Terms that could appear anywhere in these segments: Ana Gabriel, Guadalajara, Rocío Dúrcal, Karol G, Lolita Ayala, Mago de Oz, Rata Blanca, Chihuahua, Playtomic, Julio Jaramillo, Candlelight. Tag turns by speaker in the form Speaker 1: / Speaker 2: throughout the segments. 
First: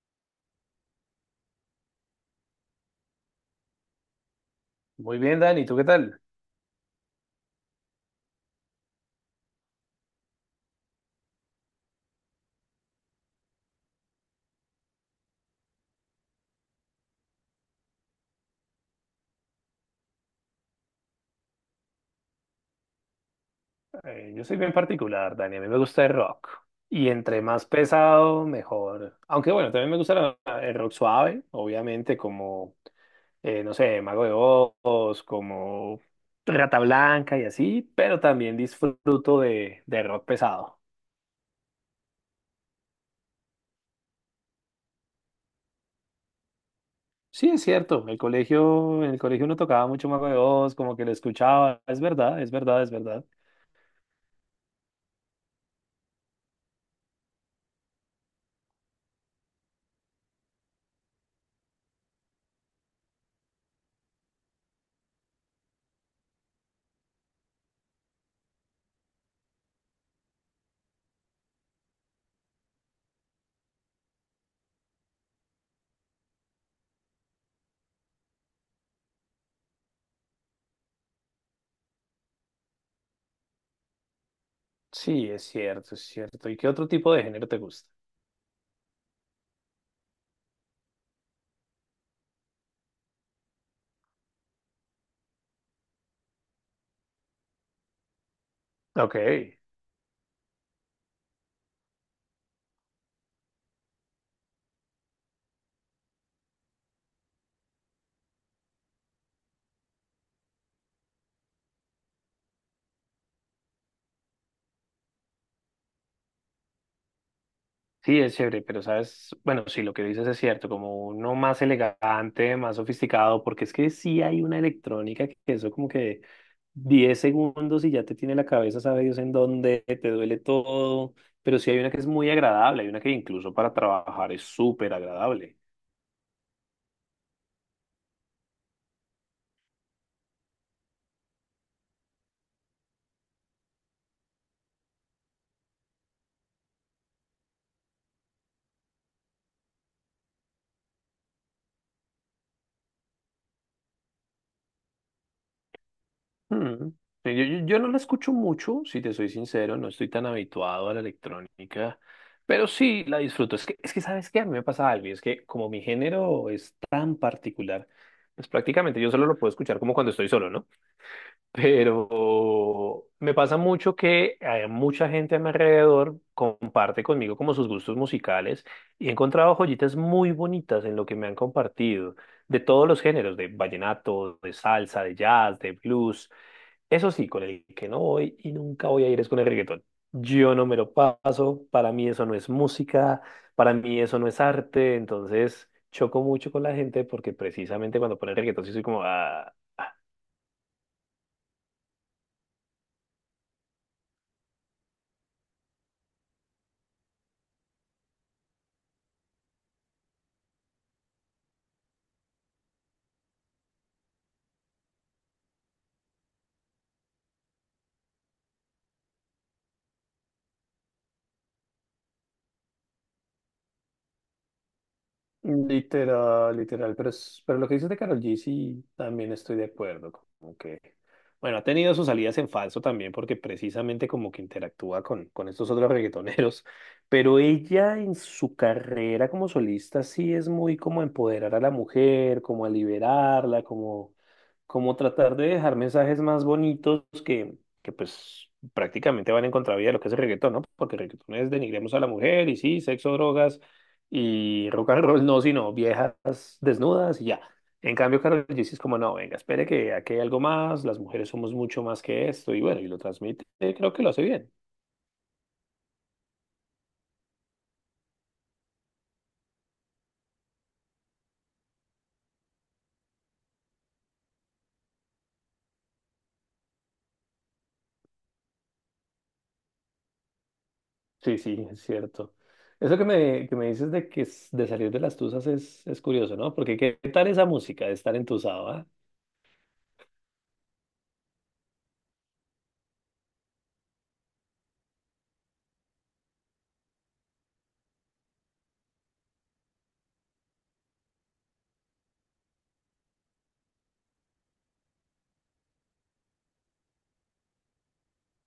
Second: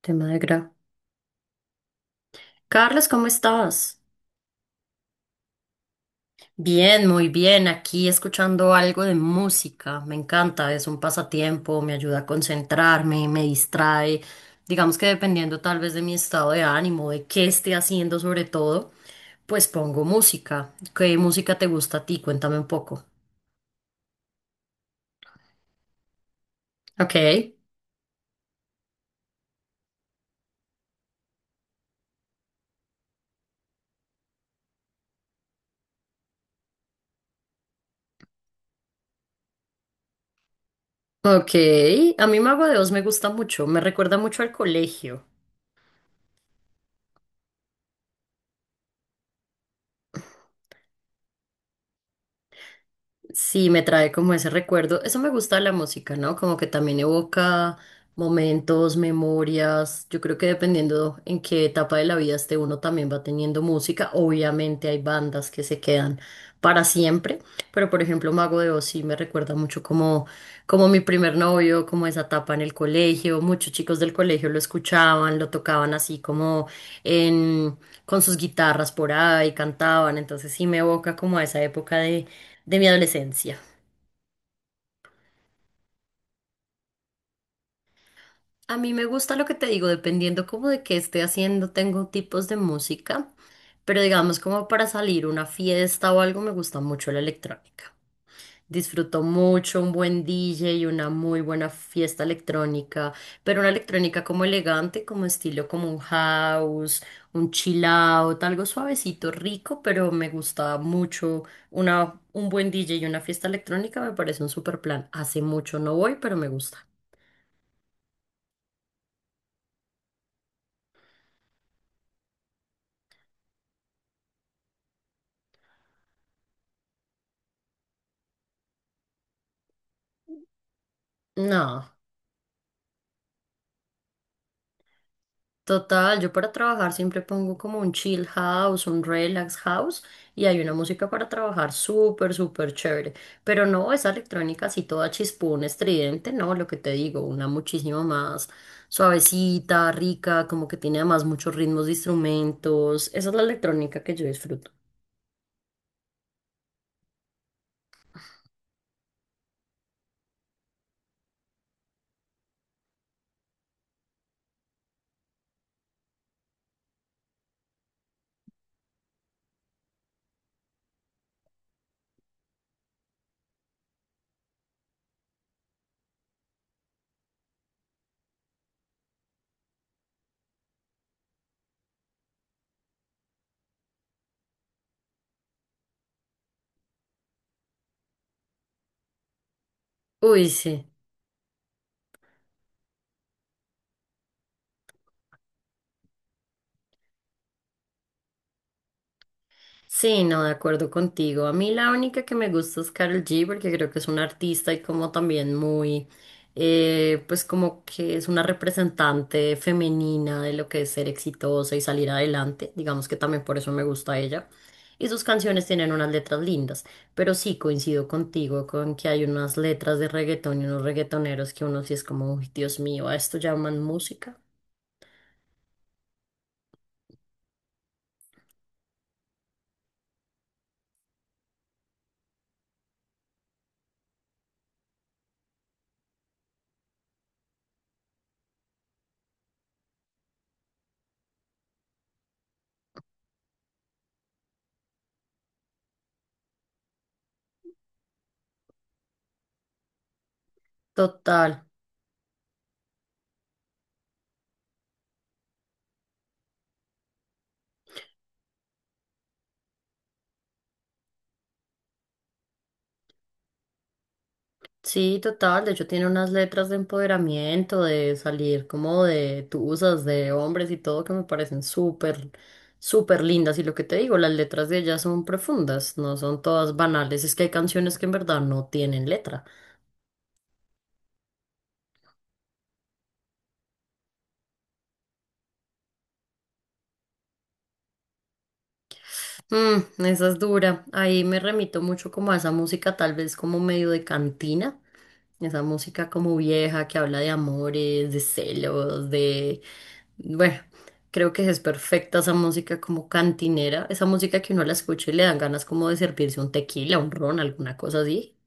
Speaker 1: Te me alegra. Carlos, ¿cómo estás?
Speaker 2: Muy bien, Dani, ¿tú qué tal?
Speaker 1: Bien, muy bien. Aquí escuchando algo de música. Me encanta, es un pasatiempo, me ayuda a concentrarme, me distrae. Digamos que dependiendo tal vez de mi estado de ánimo, de qué esté haciendo sobre todo, pues pongo música. ¿Qué música te gusta a ti? Cuéntame un poco.
Speaker 2: Yo soy bien particular, Dani, a mí me gusta el rock. Y
Speaker 1: Ok,
Speaker 2: entre más pesado, mejor. Aunque bueno, también me gusta el rock suave, obviamente, como, no sé, Mago de Oz, como Rata Blanca y así, pero también disfruto de rock pesado.
Speaker 1: ok. A mí Mago de Oz me gusta mucho, me recuerda mucho al colegio.
Speaker 2: Sí, es cierto, el colegio, en el colegio uno tocaba mucho Mago de Oz, como que lo escuchaba, es verdad, es verdad, es verdad.
Speaker 1: Sí, me trae como ese recuerdo. Eso me gusta de la música, ¿no? Como que también evoca momentos, memorias. Yo creo que dependiendo en qué etapa de la vida esté uno también va teniendo música. Obviamente hay bandas que se quedan para siempre, pero por ejemplo Mago de Oz sí me recuerda mucho como, como mi primer novio, como esa etapa en el colegio. Muchos chicos del colegio lo escuchaban, lo tocaban así como en, con sus guitarras por ahí, cantaban. Entonces sí me evoca como a esa época de mi adolescencia.
Speaker 2: Sí, es cierto, es cierto. ¿Y qué otro tipo de género te gusta?
Speaker 1: A mí me gusta lo que te digo, dependiendo como de qué esté haciendo, tengo tipos de música, pero digamos como para salir a una fiesta o algo, me gusta mucho la electrónica.
Speaker 2: Ok.
Speaker 1: Disfruto mucho un buen DJ y una muy buena fiesta electrónica, pero una electrónica como elegante, como estilo como un house, un chill out, algo suavecito, rico, pero me gusta mucho una, un buen DJ y una fiesta electrónica, me parece un super plan. Hace mucho no voy, pero me gusta.
Speaker 2: Sí, es chévere, pero sabes, bueno, sí, lo que dices es cierto, como uno más elegante, más sofisticado, porque es que sí hay una electrónica que eso como que 10 segundos y ya te tiene la cabeza, sabe Dios en dónde, te duele todo, pero sí hay
Speaker 1: No.
Speaker 2: una que es muy agradable, hay una que incluso para trabajar es súper agradable.
Speaker 1: Total, yo para trabajar siempre pongo como un chill house, un relax house y hay una música para trabajar súper, súper chévere. Pero no esa electrónica así toda chispón, estridente, no, lo que te digo, una muchísimo más suavecita, rica, como que tiene además muchos ritmos de instrumentos. Esa es la electrónica que yo disfruto.
Speaker 2: Mm. Sí, yo no la escucho mucho, si te soy sincero, no estoy tan habituado a la electrónica, pero sí la disfruto. Es que ¿sabes qué? A mí me pasa algo, y es que como mi género es tan particular, pues prácticamente yo solo lo puedo escuchar como cuando estoy solo, ¿no? Pero me pasa mucho que hay mucha gente a mi alrededor comparte conmigo como sus gustos musicales y he encontrado joyitas muy bonitas en lo que me han compartido, de todos los géneros, de vallenato, de salsa, de jazz, de blues. Eso sí, con el que no voy y nunca voy a ir es con el reggaetón.
Speaker 1: Uy,
Speaker 2: Yo no me
Speaker 1: sí.
Speaker 2: lo paso, para mí eso no es música, para mí eso no es arte, entonces choco mucho con la gente porque precisamente cuando ponen reggaetón sí soy como, ah, ah.
Speaker 1: Sí, no, de acuerdo contigo. A mí la única que me gusta es Karol G porque creo que es una artista y como también muy, pues como que es una representante femenina de lo que es ser exitosa y salir adelante. Digamos que también por eso me gusta ella. Y sus canciones tienen unas letras lindas, pero sí coincido contigo con que hay unas letras de reggaetón y unos reggaetoneros que uno sí es como, "Uy, Dios mío, ¿a esto llaman música?
Speaker 2: Literal, literal, pero, pero lo que dices de Karol G sí también estoy de acuerdo, como que, bueno, ha tenido sus salidas en falso también porque precisamente como que interactúa con estos otros reggaetoneros, pero ella en su carrera como solista sí es muy como empoderar a la mujer, como a liberarla, como, como tratar de dejar mensajes más bonitos que pues prácticamente van en contravía de lo que es el reggaetón, ¿no? Porque el reggaetón es
Speaker 1: Total.
Speaker 2: denigremos a la mujer y sí, sexo, drogas y rock and roll no, sino viejas desnudas y ya. En cambio, Karol G sí es como, no, venga, espere que aquí hay algo más, las mujeres somos mucho más que esto, y bueno, y lo transmite, creo que lo hace bien.
Speaker 1: Sí, total. De hecho, tiene unas letras de empoderamiento, de salir como de tusas, de hombres y todo que me parecen súper, súper lindas. Y lo que te digo, las letras de ella son profundas, no son todas banales. Es que hay canciones que en verdad no tienen letra.
Speaker 2: Sí, sí, es cierto. Eso que me dices de que de salir de las tuzas es curioso, ¿no? Porque qué tal esa música de estar entusado, ¿ah?
Speaker 1: Mm, esa es dura. Ahí me remito mucho como a esa música, tal vez como medio de cantina. Esa música como vieja que habla de amores, de celos, de bueno, creo que es perfecta esa música como cantinera, esa música que uno la escucha y le dan ganas como de servirse un tequila, un ron, alguna cosa así.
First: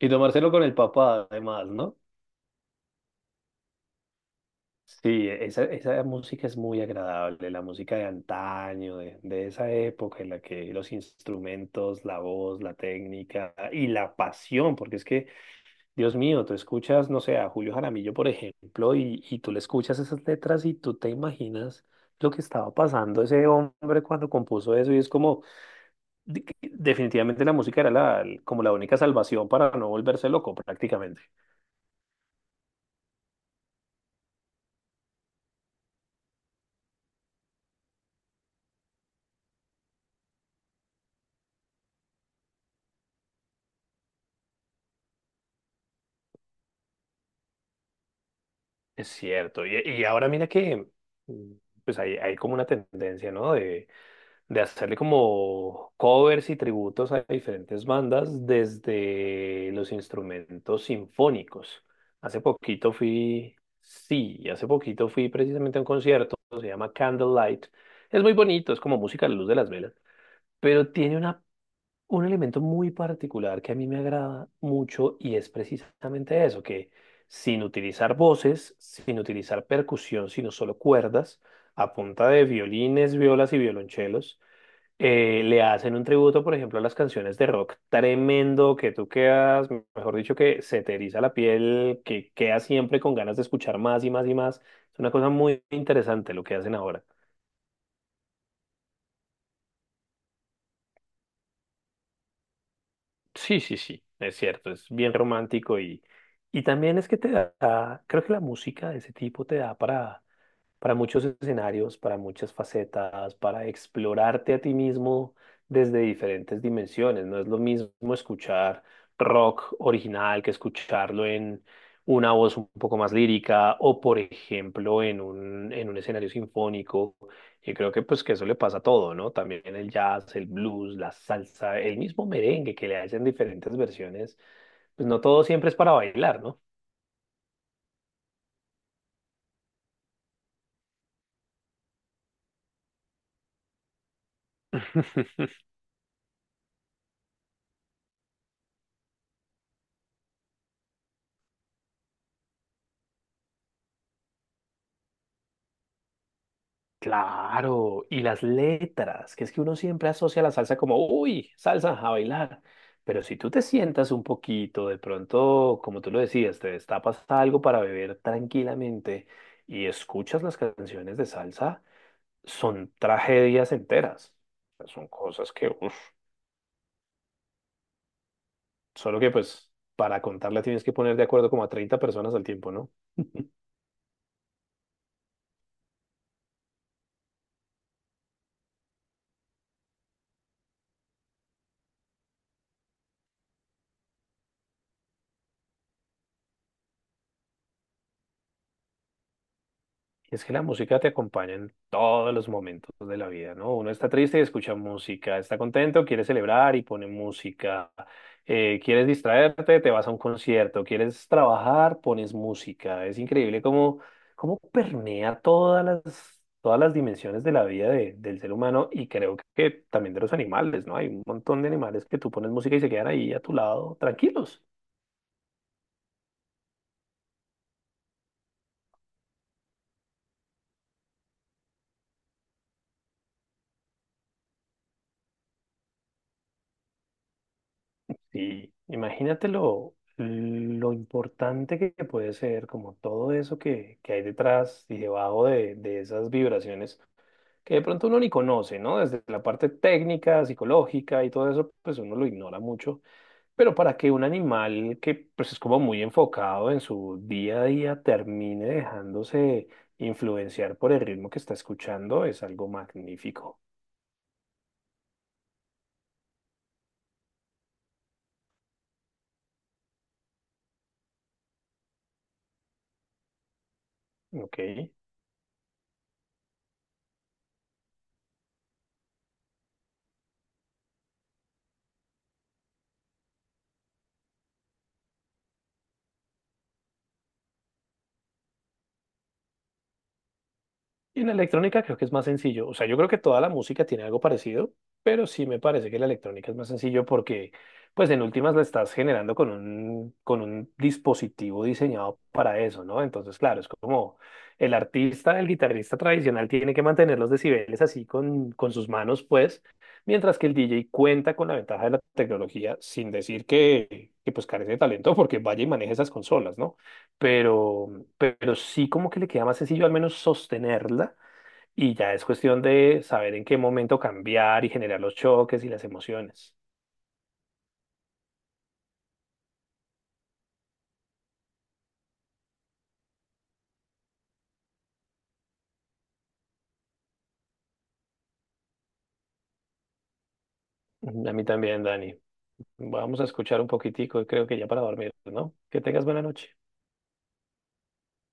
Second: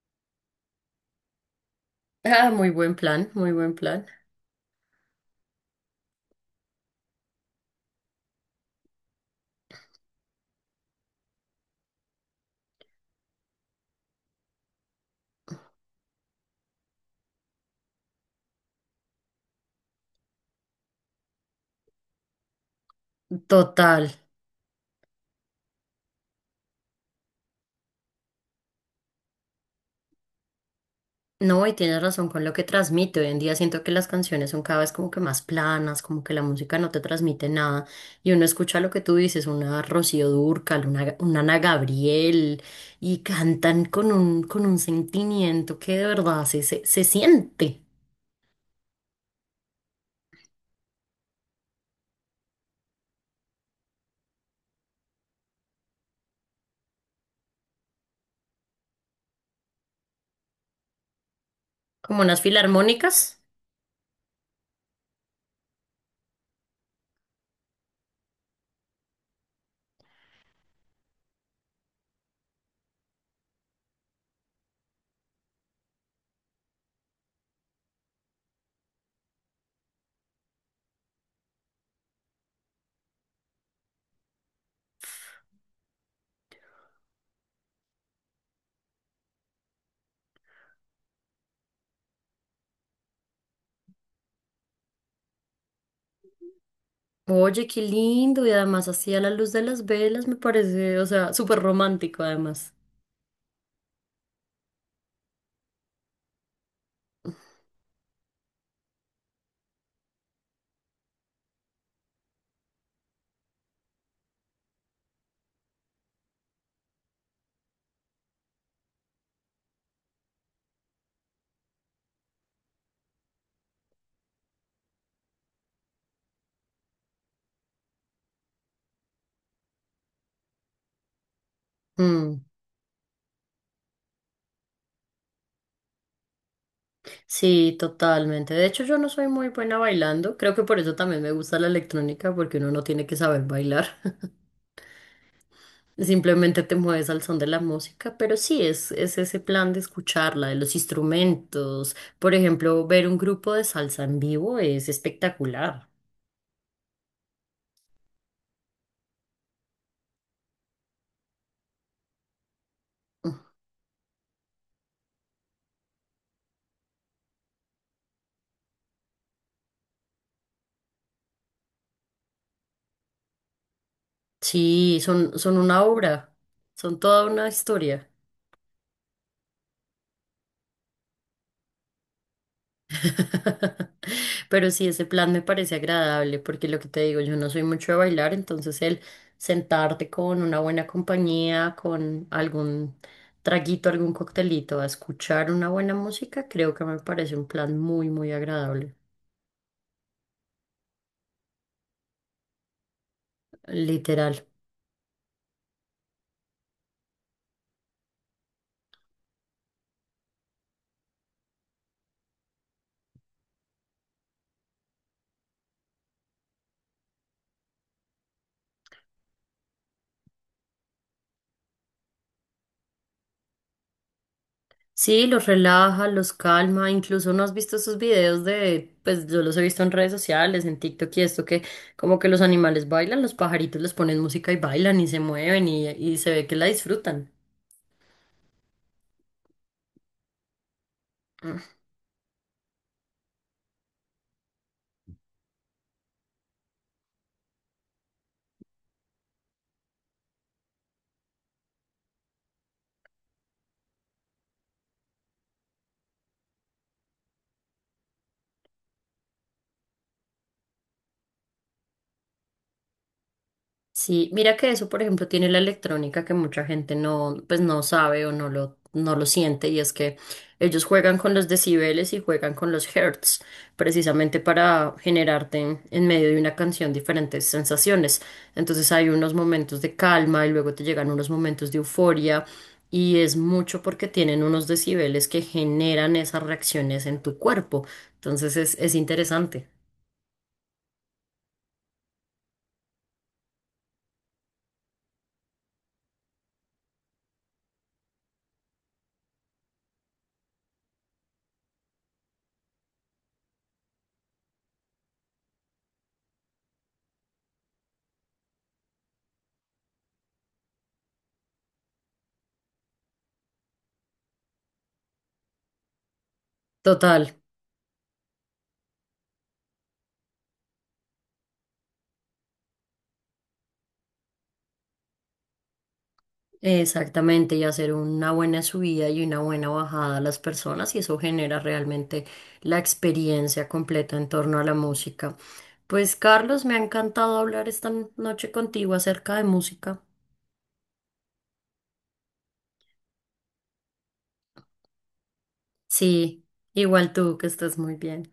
Speaker 2: Y tomárselo con el papá, además, ¿no?
Speaker 1: Ah, muy buen plan, muy buen plan.
Speaker 2: Sí, esa música es muy agradable, la música de antaño, de esa época en la que los instrumentos, la voz, la técnica y la pasión, porque es que, Dios mío, tú escuchas, no sé, a Julio Jaramillo, por ejemplo, y tú le escuchas esas letras y tú te imaginas lo que estaba pasando ese hombre
Speaker 1: Total.
Speaker 2: cuando compuso eso y es como, que definitivamente la música era la, como la única salvación para no volverse loco prácticamente.
Speaker 1: No, y tienes razón con lo que transmite. Hoy en día siento que las canciones son cada vez como que más planas, como que la música no te transmite nada. Y uno escucha lo que tú dices, una Rocío Dúrcal, una Ana Gabriel, y cantan con un sentimiento que de verdad se siente.
Speaker 2: Es cierto. Y ahora mira que mm, pues hay como una tendencia, ¿no? De hacerle como covers y tributos a diferentes bandas desde los instrumentos sinfónicos.
Speaker 1: Como unas
Speaker 2: Hace poquito
Speaker 1: filarmónicas.
Speaker 2: fui, sí, hace poquito fui precisamente a un concierto, se llama Candlelight. Es muy bonito, es como música a la luz de las velas, pero tiene una un elemento muy particular que a mí me agrada mucho y es precisamente eso, que sin utilizar voces, sin utilizar percusión, sino solo cuerdas, a punta de violines, violas y violonchelos, le hacen un tributo, por ejemplo, a las canciones de rock tremendo que tú quedas, mejor dicho, que se te eriza la piel, que quedas siempre con ganas de escuchar más y más y más. Es una cosa muy interesante lo que hacen ahora.
Speaker 1: Oye, qué lindo, y además así a la luz de las velas me parece, o sea, súper romántico además.
Speaker 2: Sí, sí, sí, es cierto, es bien romántico y también es que te da, creo que la música de ese tipo te da para muchos escenarios, para muchas facetas, para explorarte a ti mismo desde diferentes dimensiones. No es lo mismo escuchar rock original que escucharlo en una voz un poco más lírica o, por ejemplo, en un escenario sinfónico. Y creo que pues que eso le pasa a todo, ¿no? También el jazz, el blues, la salsa, el mismo
Speaker 1: Mm,
Speaker 2: merengue que le hacen diferentes versiones, pues no todo siempre es para bailar, ¿no?
Speaker 1: sí, totalmente. De hecho, yo no soy muy buena bailando, creo que por eso también me gusta la electrónica, porque uno no tiene que saber bailar, simplemente te mueves al son de la música, pero sí, es ese plan de escucharla, de los instrumentos. Por ejemplo, ver un grupo de salsa en vivo es espectacular.
Speaker 2: Claro, y las letras, que es que uno siempre asocia la salsa como, uy, salsa a bailar. Pero
Speaker 1: Mm,
Speaker 2: si tú te sientas un poquito, de pronto, como tú lo decías, te destapas algo para beber tranquilamente y escuchas las canciones de salsa, son tragedias enteras. O sea,
Speaker 1: sí,
Speaker 2: son
Speaker 1: son,
Speaker 2: cosas
Speaker 1: son
Speaker 2: que,
Speaker 1: una
Speaker 2: uf,
Speaker 1: obra, son toda una historia.
Speaker 2: solo que pues para contarla tienes que poner de acuerdo como a 30 personas al tiempo, ¿no?
Speaker 1: Pero sí, ese plan me parece agradable porque lo que te digo, yo no soy mucho de bailar, entonces el sentarte con una buena compañía, con algún traguito, algún coctelito, a escuchar una buena música, creo que me parece un plan muy, muy agradable,
Speaker 2: Y es que la música te acompaña en todos los momentos de la vida, ¿no? Uno está
Speaker 1: literal.
Speaker 2: triste y escucha música, está contento, quiere celebrar y pone música. Quieres distraerte, te vas a un concierto, quieres trabajar, pones música. Es increíble cómo, cómo permea todas las dimensiones de la vida del ser humano y creo que también de los animales, ¿no? Hay un montón de animales que tú pones música y se quedan ahí a tu lado tranquilos.
Speaker 1: Sí, los relaja, los calma, incluso no has visto esos videos de, pues yo los he visto en redes sociales, en TikTok y esto que como que los animales bailan, los pajaritos les ponen música y bailan y se mueven y se ve que la disfrutan.
Speaker 2: Sí, imagínate lo importante que puede ser, como todo eso que hay detrás y debajo de esas vibraciones que de pronto uno ni conoce, ¿no? Desde la parte técnica, psicológica y todo eso, pues uno lo ignora mucho. Pero para que un animal que pues es como muy enfocado en su día a día termine dejándose influenciar por el ritmo que está escuchando, es algo magnífico,
Speaker 1: Sí, mira que eso, por ejemplo, tiene la electrónica que mucha gente no, pues no sabe o no lo, no lo siente, y es que ellos juegan con los decibeles y juegan con los hertz, precisamente
Speaker 2: ¿ok?
Speaker 1: para generarte en medio de una canción diferentes sensaciones. Entonces hay unos momentos de calma y luego te llegan unos momentos de euforia, y es mucho porque tienen unos decibeles que generan esas reacciones en tu cuerpo. Entonces es interesante.
Speaker 2: Y en la electrónica creo que es más sencillo. O sea, yo creo que toda la música tiene algo parecido, pero sí me parece que la electrónica es más sencillo porque, pues, en últimas la estás generando con un dispositivo diseñado para eso, ¿no? Entonces, claro, es como el artista, el guitarrista tradicional tiene que mantener los decibeles así con sus manos, pues, mientras que el DJ cuenta con la ventaja de la tecnología, sin decir que pues, carece de talento porque vaya y maneje esas consolas, ¿no?
Speaker 1: Total.
Speaker 2: Pero sí como que le queda más sencillo al menos sostenerla y ya es cuestión de saber en qué momento cambiar y generar los choques y las emociones.
Speaker 1: Exactamente, y hacer una buena subida y una buena bajada a las personas, y eso genera realmente la experiencia completa en torno a la música. Pues Carlos, me ha encantado hablar esta noche contigo acerca de música.
Speaker 2: Ujú, a mí también, Dani. Vamos a escuchar un poquitico y creo que ya para dormir, ¿no? Que tengas buena
Speaker 1: Sí,
Speaker 2: noche.
Speaker 1: igual tú, que estés muy bien.